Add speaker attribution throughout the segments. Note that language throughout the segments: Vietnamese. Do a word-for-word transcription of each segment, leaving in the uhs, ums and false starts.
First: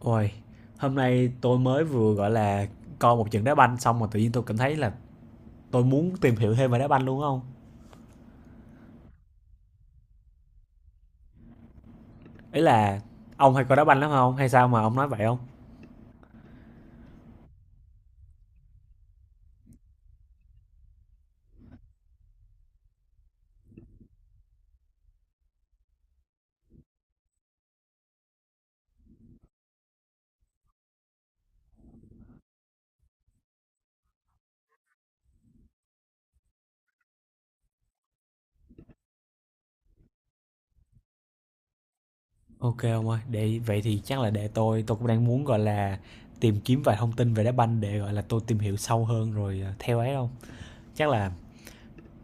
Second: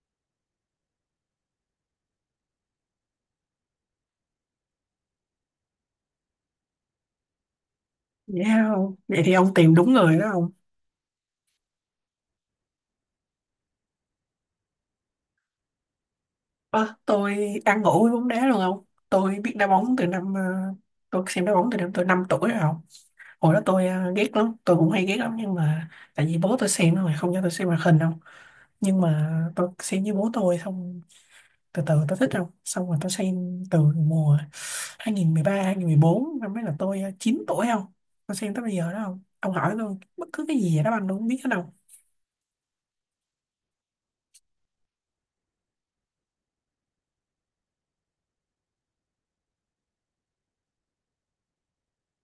Speaker 1: Ôi, hôm nay tôi mới vừa, gọi là, coi một trận đá banh xong mà tự nhiên tôi cảm thấy là tôi muốn tìm hiểu thêm về đá banh luôn không ông?
Speaker 2: Vậy hả ông? Vậy thì ông tìm đúng người đó không?
Speaker 1: Ý là ông hay coi đá banh lắm không? Hay sao mà ông nói vậy không?
Speaker 2: Ơ, tôi ăn ngủ với bóng đá luôn không? Tôi biết đá bóng từ năm, ờ, tôi xem đá bóng từ năm tôi năm tuổi rồi không? Hồi đó tôi ờ, ghét lắm, tôi cũng hay ghét lắm nhưng mà. Tại vì bố tôi xem rồi, không cho tôi xem màn hình đâu. Nhưng mà tôi xem với bố tôi xong, từ từ tôi thích không? Xong rồi tôi xem từ mùa hai không một ba, hai không một bốn năm ấy là tôi ờ, chín tuổi không? Tôi xem tới bây giờ đó không? Ông hỏi tôi bất cứ cái gì vậy đó anh cũng biết hết không?
Speaker 1: OK ông ơi, để vậy thì chắc là để tôi tôi cũng đang muốn, gọi là, tìm kiếm vài thông tin về đá banh để, gọi là, tôi tìm hiểu sâu hơn rồi, ờ, theo ấy không? Chắc là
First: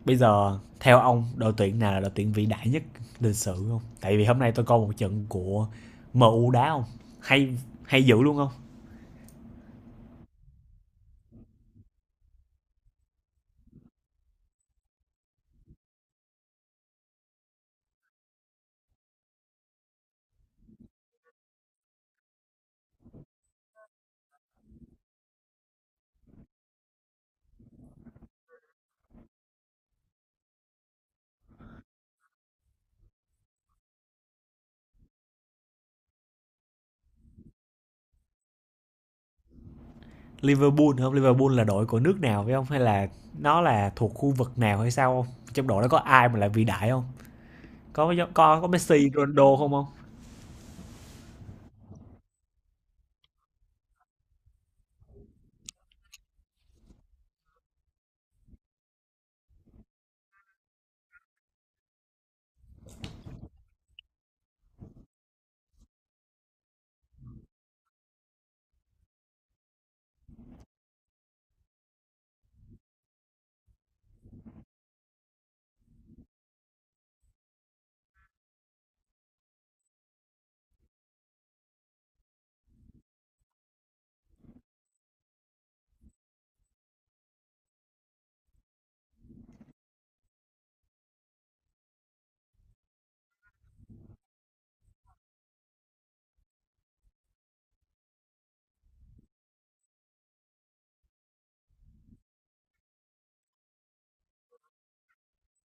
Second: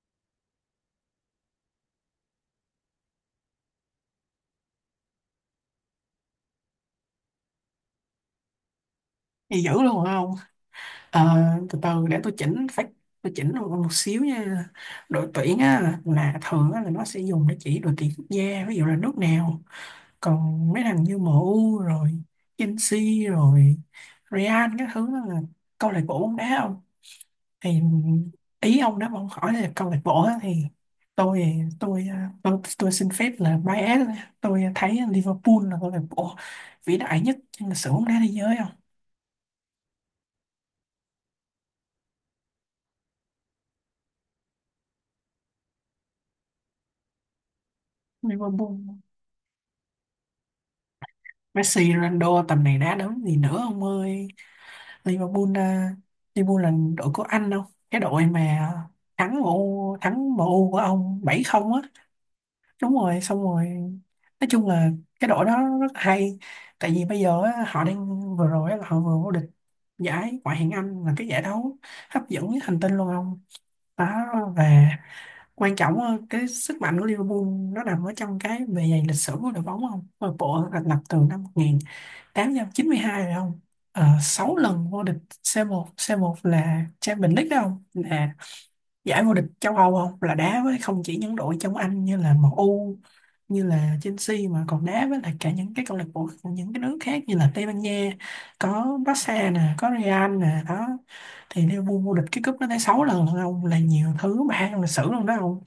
Speaker 1: bây giờ theo ông đội tuyển nào là đội tuyển vĩ đại nhất lịch sử không? Tại vì hôm nay tôi coi một trận của em u đá không, hay hay dữ luôn không?
Speaker 2: Gì dữ luôn hả ông? Ờ, từ từ để tôi chỉnh phát, tôi chỉnh một, một xíu nha. Đội tuyển á, là thường á, là nó sẽ dùng để chỉ đội tuyển quốc gia, ví dụ là nước nào. Còn mấy thằng như em u rồi Chelsea rồi Real các thứ đó là câu lạc bộ bóng đá không. Thì ý ông đó mà ông hỏi là câu lạc bộ á, thì tôi tôi ờ, tôi tôi xin phép là bias, tôi thấy Liverpool là câu lạc bộ vĩ đại nhất trong lịch sử bóng đá thế giới không.
Speaker 1: Liverpool không? Liverpool là đội của nước nào phải không? Hay là nó là thuộc khu vực nào hay sao không? Trong đội đó có ai mà là vĩ đại không? Có có có
Speaker 2: Liverpool.
Speaker 1: Messi, Ronaldo không không?
Speaker 2: Messi, Ronaldo tầm này đá đấm gì nữa ông ơi. Liverpool, à, Liverpool là đội của anh đâu. Cái đội mà thắng em u, thắng em U của ông bảy không á. Đúng rồi, xong rồi. Nói chung là cái đội đó rất hay. Tại vì bây giờ á, họ đang vừa rồi á, là họ vừa vô địch giải Ngoại hạng Anh là cái giải đấu hấp dẫn nhất hành tinh luôn ông. Đó, và quan trọng á, cái sức mạnh của Liverpool nó nằm ở trong cái bề dày lịch sử của đội bóng không? Đội bộ thành lập từ năm tám trăm chín mươi hai rồi không, à, sáu lần vô địch c một, c một là Champions League đó không, là giải vô địch châu Âu không, là đá với không chỉ những đội trong Anh như là em u như là Chelsea mà còn đá với lại cả những cái câu lạc bộ của những cái nước khác như là Tây Ban Nha, có Barca nè có Real nè đó. Thì Liverpool vô địch cái cúp nó tới sáu lần luôn không, là nhiều thứ mà trong lịch sử luôn đó không.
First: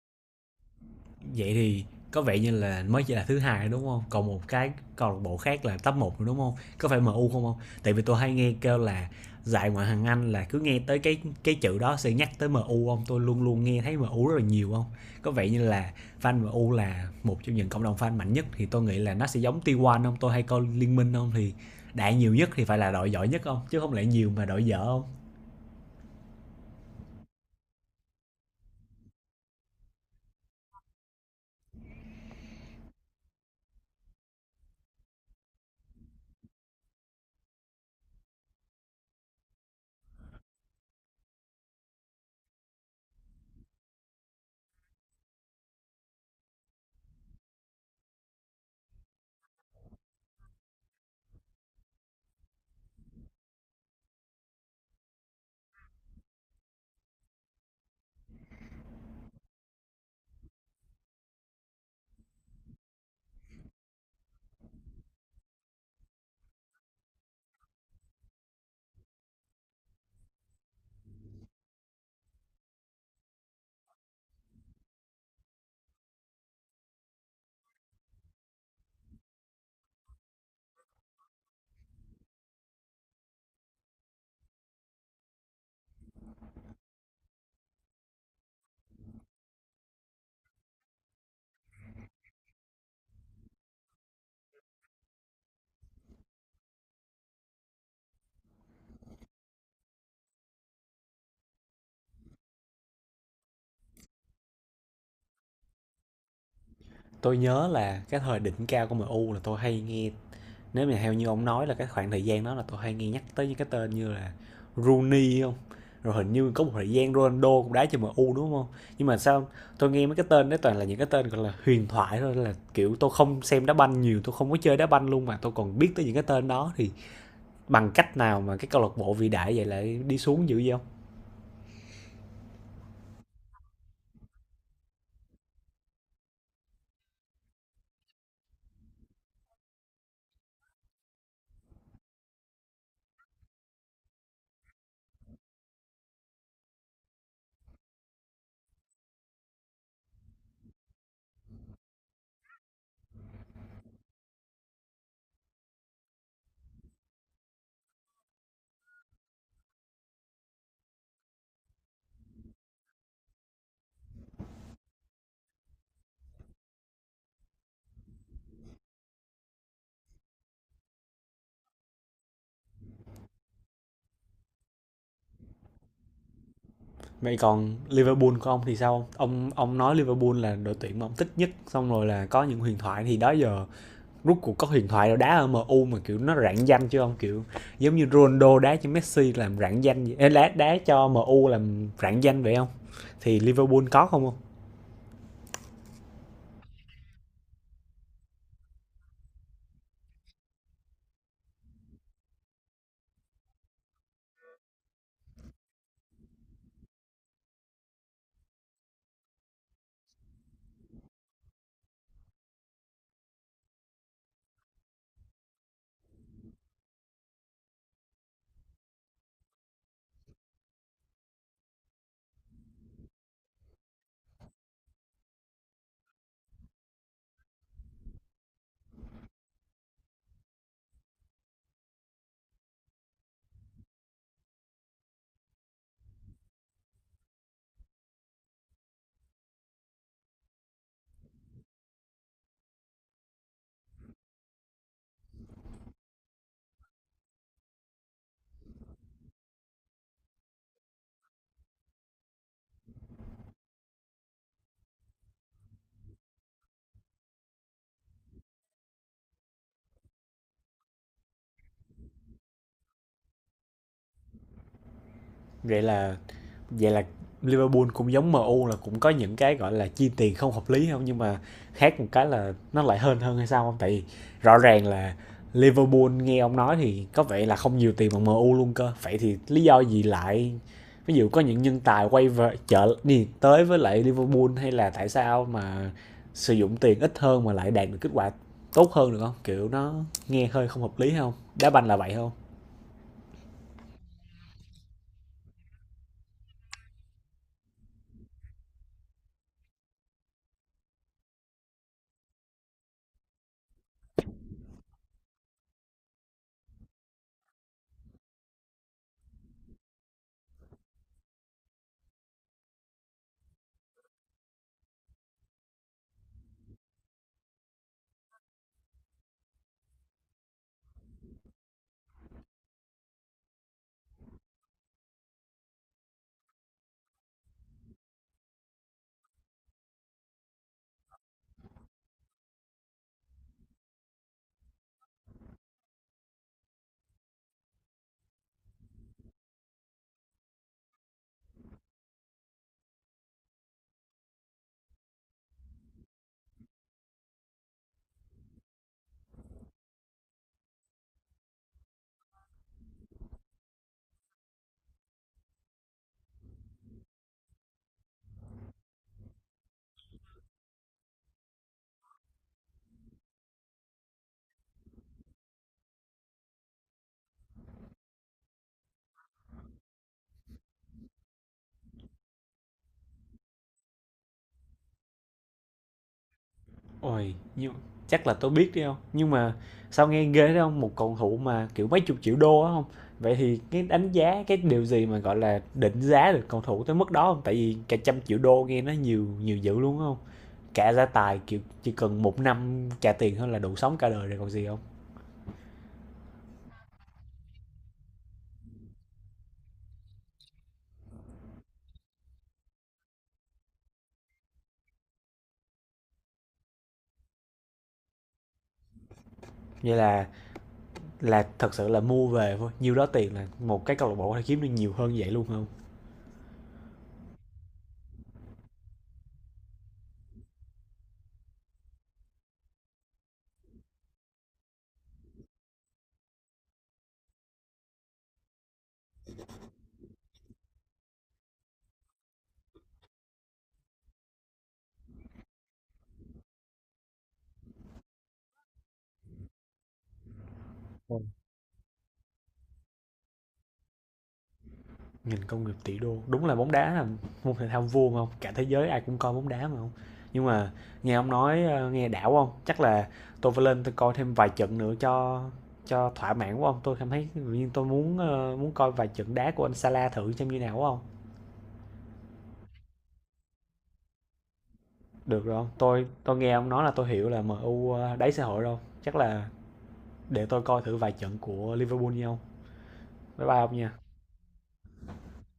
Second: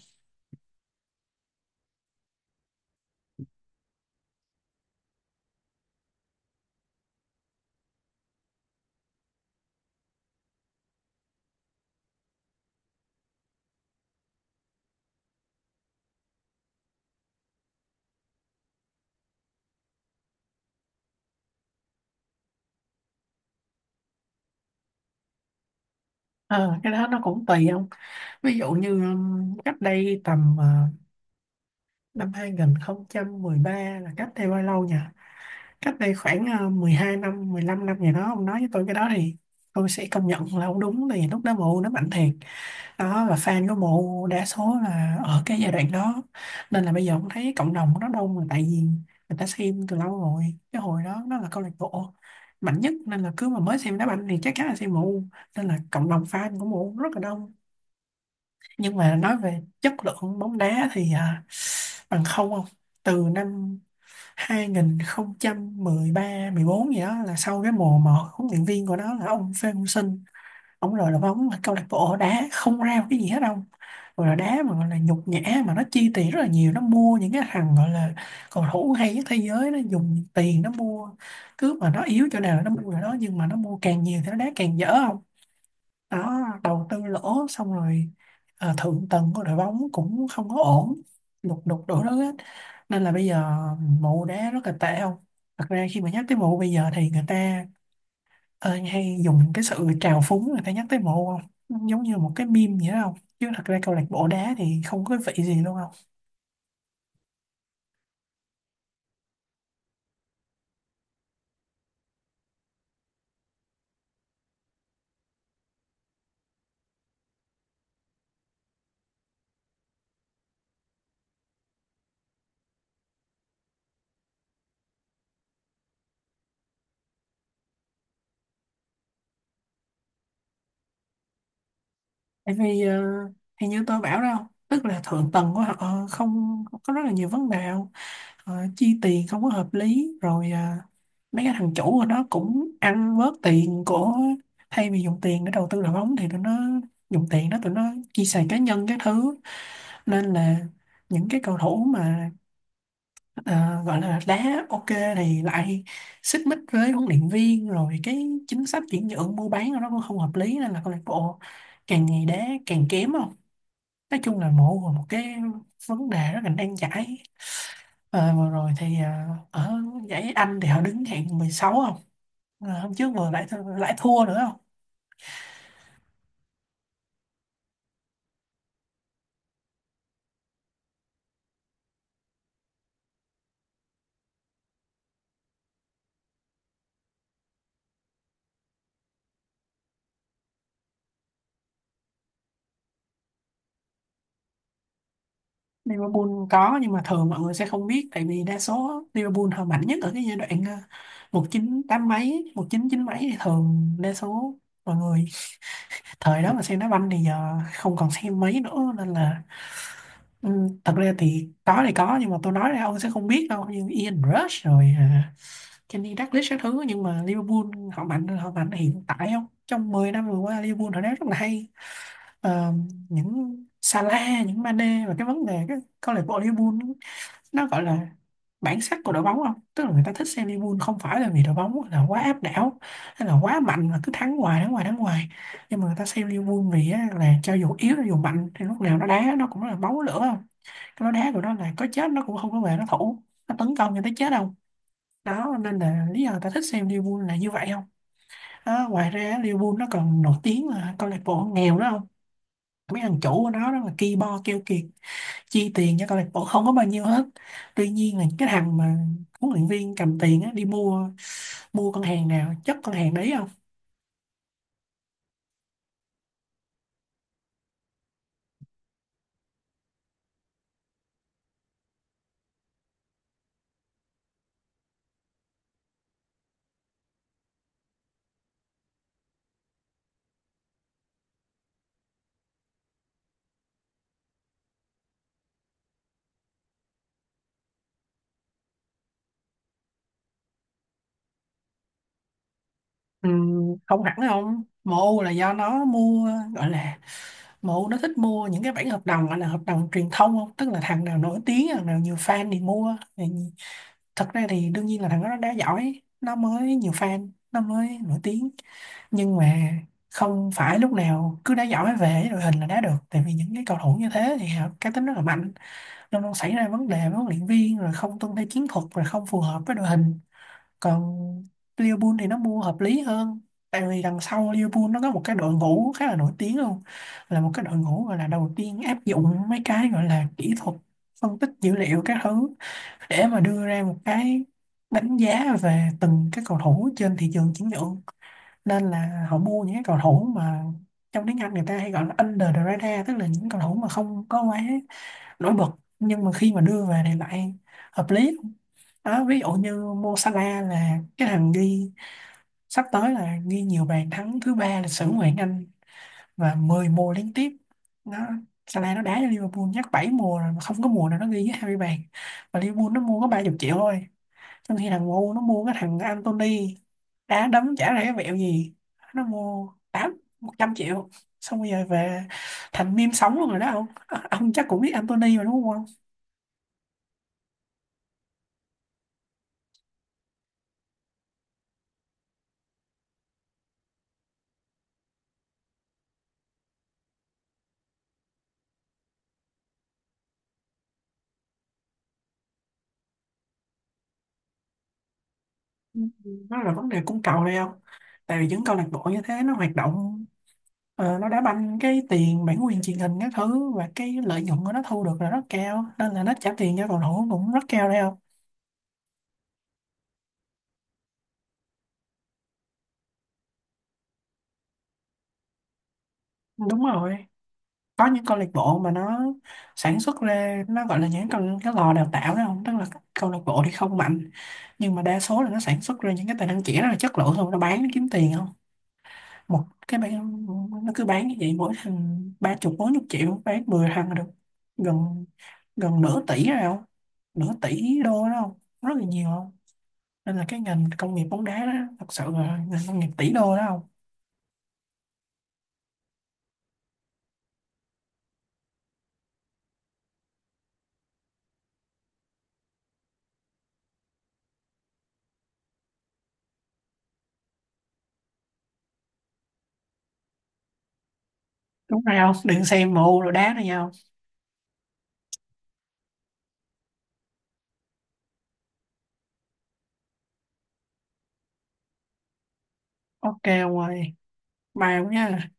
Speaker 1: Vậy thì có vẻ như là mới chỉ là thứ hai đúng không? Còn một cái câu lạc bộ khác là top một đúng không? Có phải em u không hông? Tại vì tôi hay nghe kêu là dạy ngoại hạng Anh là cứ nghe tới cái cái chữ đó sẽ nhắc tới em u hông? Tôi luôn luôn nghe thấy em u rất là nhiều không? Có vẻ như là fan em u là một trong những cộng đồng fan mạnh nhất thì tôi nghĩ là nó sẽ giống tê một hông? Tôi hay coi Liên Minh không? Thì đại nhiều nhất thì phải là đội giỏi nhất không? Chứ không lẽ nhiều mà đội dở không?
Speaker 2: Ờ, cái đó nó cũng tùy không. Ví dụ như um, cách đây tầm ờ, Năm hai không một ba là cách đây bao lâu nhỉ? Cách đây khoảng ờ, mười hai năm, mười lăm năm gì đó. Ông nói với tôi cái đó thì tôi sẽ công nhận là ông đúng. Tại vì lúc đó mụ nó mạnh thiệt. Đó, và fan của mụ đa số là ở cái giai đoạn đó. Nên là bây giờ ông thấy cộng đồng nó đông là tại vì người ta xem từ lâu rồi. Cái hồi đó nó là câu lạc bộ mạnh nhất. Nên là cứ mà mới xem đá banh thì chắc chắn là xem mụ. Nên là cộng đồng fan của mụ rất là đông. Nhưng mà nói về chất lượng bóng đá thì à, bằng không không? Từ năm hai không một ba không một bốn gì đó là sau cái mùa mà huấn luyện viên của nó là ông Phan Hữu Sinh, ông lười đội bóng mà câu lạc bộ đá không ra một cái gì hết đâu, rồi là đá mà gọi là nhục nhã, mà nó chi tiền rất là nhiều, nó mua những cái thằng gọi là cầu thủ hay nhất thế giới, nó dùng tiền nó mua, cứ mà nó yếu chỗ nào là nó mua chỗ đó nhưng mà nó mua càng nhiều thì nó đá càng dở. Đó, đầu tư lỗ xong rồi ờ, thượng tầng của đội bóng cũng không có ổn, lục đục đổ đó hết, nên là bây giờ mụ đá rất là tệ không. Thật ra khi mà nhắc tới mụ bây giờ thì người ta ờ, hay dùng cái sự trào phúng, người ta nhắc tới mụ không. Nó giống như một cái meme vậy đó không, chứ thật ra câu lạc bộ đá thì không có vị gì luôn không.
Speaker 1: Tôi nhớ là cái thời đỉnh cao của em u là tôi hay nghe, nếu mà theo như ông nói là cái khoảng thời gian đó, là tôi hay nghe nhắc tới những cái tên như là Rooney không, rồi hình như có một thời gian Ronaldo cũng đá cho em U đúng không, nhưng mà sao tôi nghe mấy cái tên đấy toàn là những cái tên gọi là huyền thoại thôi, là kiểu tôi không xem đá banh nhiều, tôi không có chơi đá banh luôn mà tôi còn biết tới những cái tên đó, thì bằng cách nào mà cái câu lạc bộ vĩ đại vậy lại đi xuống dữ vậy không?
Speaker 2: Tại vì ờ, thì như tôi bảo đó không, tức là thượng tầng của họ ờ, không có, rất là nhiều vấn đề. Ờ, chi tiền không có hợp lý rồi, à, mấy cái thằng chủ của nó cũng ăn bớt tiền của, thay vì dùng tiền để đầu tư đội bóng thì tụi nó dùng tiền đó tụi nó chi xài cá nhân các thứ. Nên là những cái cầu thủ mà ờ, gọi là đá ok thì lại xích mích với huấn luyện viên, rồi cái chính sách chuyển nhượng mua bán của nó cũng không hợp lý, nên là câu lạc bộ càng ngày đá càng kém không. Nói chung là mộ một cái vấn đề rất là nan giải. Ờ, vừa rồi thì à, ở giải Anh thì họ đứng hạng mười sáu không? Ờ, hôm trước vừa lại th- lại thua nữa không?
Speaker 1: Vậy còn Liverpool của ông thì sao ông ông nói Liverpool là đội tuyển mà ông thích nhất, xong rồi là có những huyền thoại, thì đó giờ rút cuộc có huyền thoại nào đá ở em u mà kiểu nó rạng danh chứ không kiểu giống như Ronaldo đá cho Messi làm rạng danh, đá đá cho em u làm rạng danh vậy không? Thì Liverpool có không không?
Speaker 2: Liverpool có, nhưng mà thường mọi người sẽ không biết tại vì đa số Liverpool họ mạnh nhất ở cái giai đoạn ờ, một chín tám mấy, một chín chín mấy, thì thường đa số mọi người thời đó mà xem đá banh thì giờ không còn xem mấy nữa, nên là ừ, thật ra thì có thì có, nhưng mà tôi nói ra ông sẽ không biết đâu, như Ian Rush rồi ờ, Kenny Dalglish các thứ. Nhưng mà Liverpool họ mạnh họ mạnh hiện tại không, trong mười năm vừa qua Liverpool họ đá rất là hay. Ờ, những Salah, những Mane, và cái vấn đề cái câu lạc bộ Liverpool nó gọi là bản sắc của đội bóng không, tức là người ta thích xem Liverpool không phải là vì đội bóng là quá áp đảo hay là quá mạnh mà cứ thắng hoài thắng hoài thắng hoài, nhưng mà người ta xem Liverpool vì á, là cho dù yếu cho dù mạnh thì lúc nào nó đá nó cũng là máu lửa không. Cái nó đá của nó là có chết nó cũng không có về nó thủ, nó tấn công cho tới chết đâu. Đó, nên là lý do ta thích xem Liverpool là như vậy không. Đó, ngoài ra Liverpool nó còn nổi tiếng là câu lạc bộ nghèo đó không, mấy thằng chủ của nó đó là ki bo keo kiệt, chi tiền cho câu lạc bộ không có bao nhiêu hết. Tuy nhiên là cái thằng mà huấn luyện viên cầm tiền á đi mua mua con hàng nào chất con hàng đấy không.
Speaker 1: Vậy là vậy là Liverpool cũng giống em u là cũng có những cái gọi là chi tiền không hợp lý không, nhưng mà khác một cái là nó lại hơn hơn hay sao không? Tại vì rõ ràng là Liverpool nghe ông nói thì có vẻ là không nhiều tiền bằng em u luôn cơ. Vậy thì lý do gì lại ví dụ có những nhân tài quay về chợ đi tới với lại Liverpool, hay là tại sao mà sử dụng tiền ít hơn mà lại đạt được kết quả tốt hơn được không? Kiểu nó nghe hơi không hợp lý không? Đá banh là vậy không?
Speaker 2: Ừm, không hẳn không, em u là do nó mua, gọi là, em u nó thích mua những cái bản hợp đồng gọi là hợp đồng truyền thông không, tức là thằng nào nổi tiếng thằng nào nhiều fan thì mua. Thật ra thì đương nhiên là thằng đó nó đá giỏi nó mới nhiều fan nó mới nổi tiếng, nhưng mà không phải lúc nào cứ đá giỏi về đội hình là đá được, tại vì những cái cầu thủ như thế thì họ cá tính rất là mạnh, luôn luôn xảy ra vấn đề với huấn luyện viên, rồi không tuân theo chiến thuật, rồi không phù hợp với đội hình. Còn Liverpool thì nó mua hợp lý hơn, tại vì đằng sau Liverpool nó có một cái đội ngũ khá là nổi tiếng luôn, là một cái đội ngũ gọi là đầu tiên áp dụng mấy cái gọi là kỹ thuật phân tích dữ liệu các thứ, để mà đưa ra một cái đánh giá về từng cái cầu thủ trên thị trường chuyển nhượng. Nên là họ mua những cái cầu thủ mà trong tiếng Anh người ta hay gọi là under the radar, tức là những cầu thủ mà không có quá nổi bật nhưng mà khi mà đưa về thì lại hợp lý. Đó, ví dụ như Mo Salah là cái thằng ghi, sắp tới là ghi nhiều bàn thắng thứ ba lịch sử ngoại hạng Anh, và mười mùa liên tiếp nó, Salah nó đá cho Liverpool nhắc bảy mùa rồi mà không có mùa nào nó ghi dưới hai mươi bàn. Và Liverpool nó mua có ba chục triệu thôi, trong khi thằng ngu nó mua cái thằng Anthony đá đấm chả ra cái vẹo gì, nó mua tám một trăm triệu, xong bây giờ về thành meme sống luôn rồi đó ông. Ờ, ông chắc cũng biết Anthony mà đúng không.
Speaker 1: Ôi, nhưng chắc là tôi biết đấy không. Nhưng mà sao nghe ghê thế không? Một cầu thủ mà, kiểu, mấy chục triệu đô á hông? Vậy thì cái đánh giá cái điều gì mà, gọi là, định giá được cầu thủ tới mức đó không? Tại vì cả trăm triệu đô nghe nó nhiều nhiều dữ luôn á hông? Cả gia tài, kiểu, chỉ cần một năm trả tiền thôi là đủ sống cả đời rồi còn gì không?
Speaker 2: Nó là vấn đề cung cầu đây không, tại vì những câu lạc bộ như thế nó hoạt động, ờ, nó đá banh cái tiền bản quyền truyền hình các thứ và cái lợi nhuận của nó thu được là rất cao nên là nó trả tiền cho cầu thủ cũng rất cao đây không.
Speaker 1: Vậy là là thật sự là mua về thôi, nhiêu đó tiền là một cái câu lạc bộ có thể kiếm được nhiều hơn vậy luôn không?
Speaker 2: Đúng rồi, có những câu lạc bộ mà nó sản xuất ra, nó gọi là những câu cái lò đào tạo đó không, tức là các câu lạc bộ thì không mạnh nhưng mà đa số là nó sản xuất ra những cái tài năng trẻ rất là chất lượng xong nó bán nó kiếm tiền không. Một cái bán nó cứ bán như vậy, mỗi thằng ba chục bốn chục triệu, bán mười thằng là được gần gần nửa tỷ rồi không, nửa tỷ đô đó không, rất là nhiều không. Nên là cái ngành công nghiệp bóng đá đó thật sự là ngành công nghiệp tỷ đô đó không.
Speaker 1: Nghìn công nghiệp tỷ đô, đúng là bóng đá là môn thể thao vua mà không, cả thế giới ai cũng coi bóng đá mà không? Nhưng mà nghe ông nói ờ, nghe đảo không, chắc là tôi phải lên tôi coi thêm vài trận nữa cho cho thỏa mãn của ông tôi cảm thấy, nhưng tôi muốn ờ, muốn coi vài trận đá của anh Salah thử xem như nào không?
Speaker 2: Đúng rồi không, đừng xem mù rồi đá nữa nhau.
Speaker 1: Được rồi không, tôi tôi nghe ông nói là tôi hiểu là MU u ờ, đáy xã hội rồi, chắc là để tôi coi thử vài trận của Liverpool nhau.
Speaker 2: Ok
Speaker 1: Bye bye ông
Speaker 2: ông
Speaker 1: nha.
Speaker 2: ơi, mai ông nha.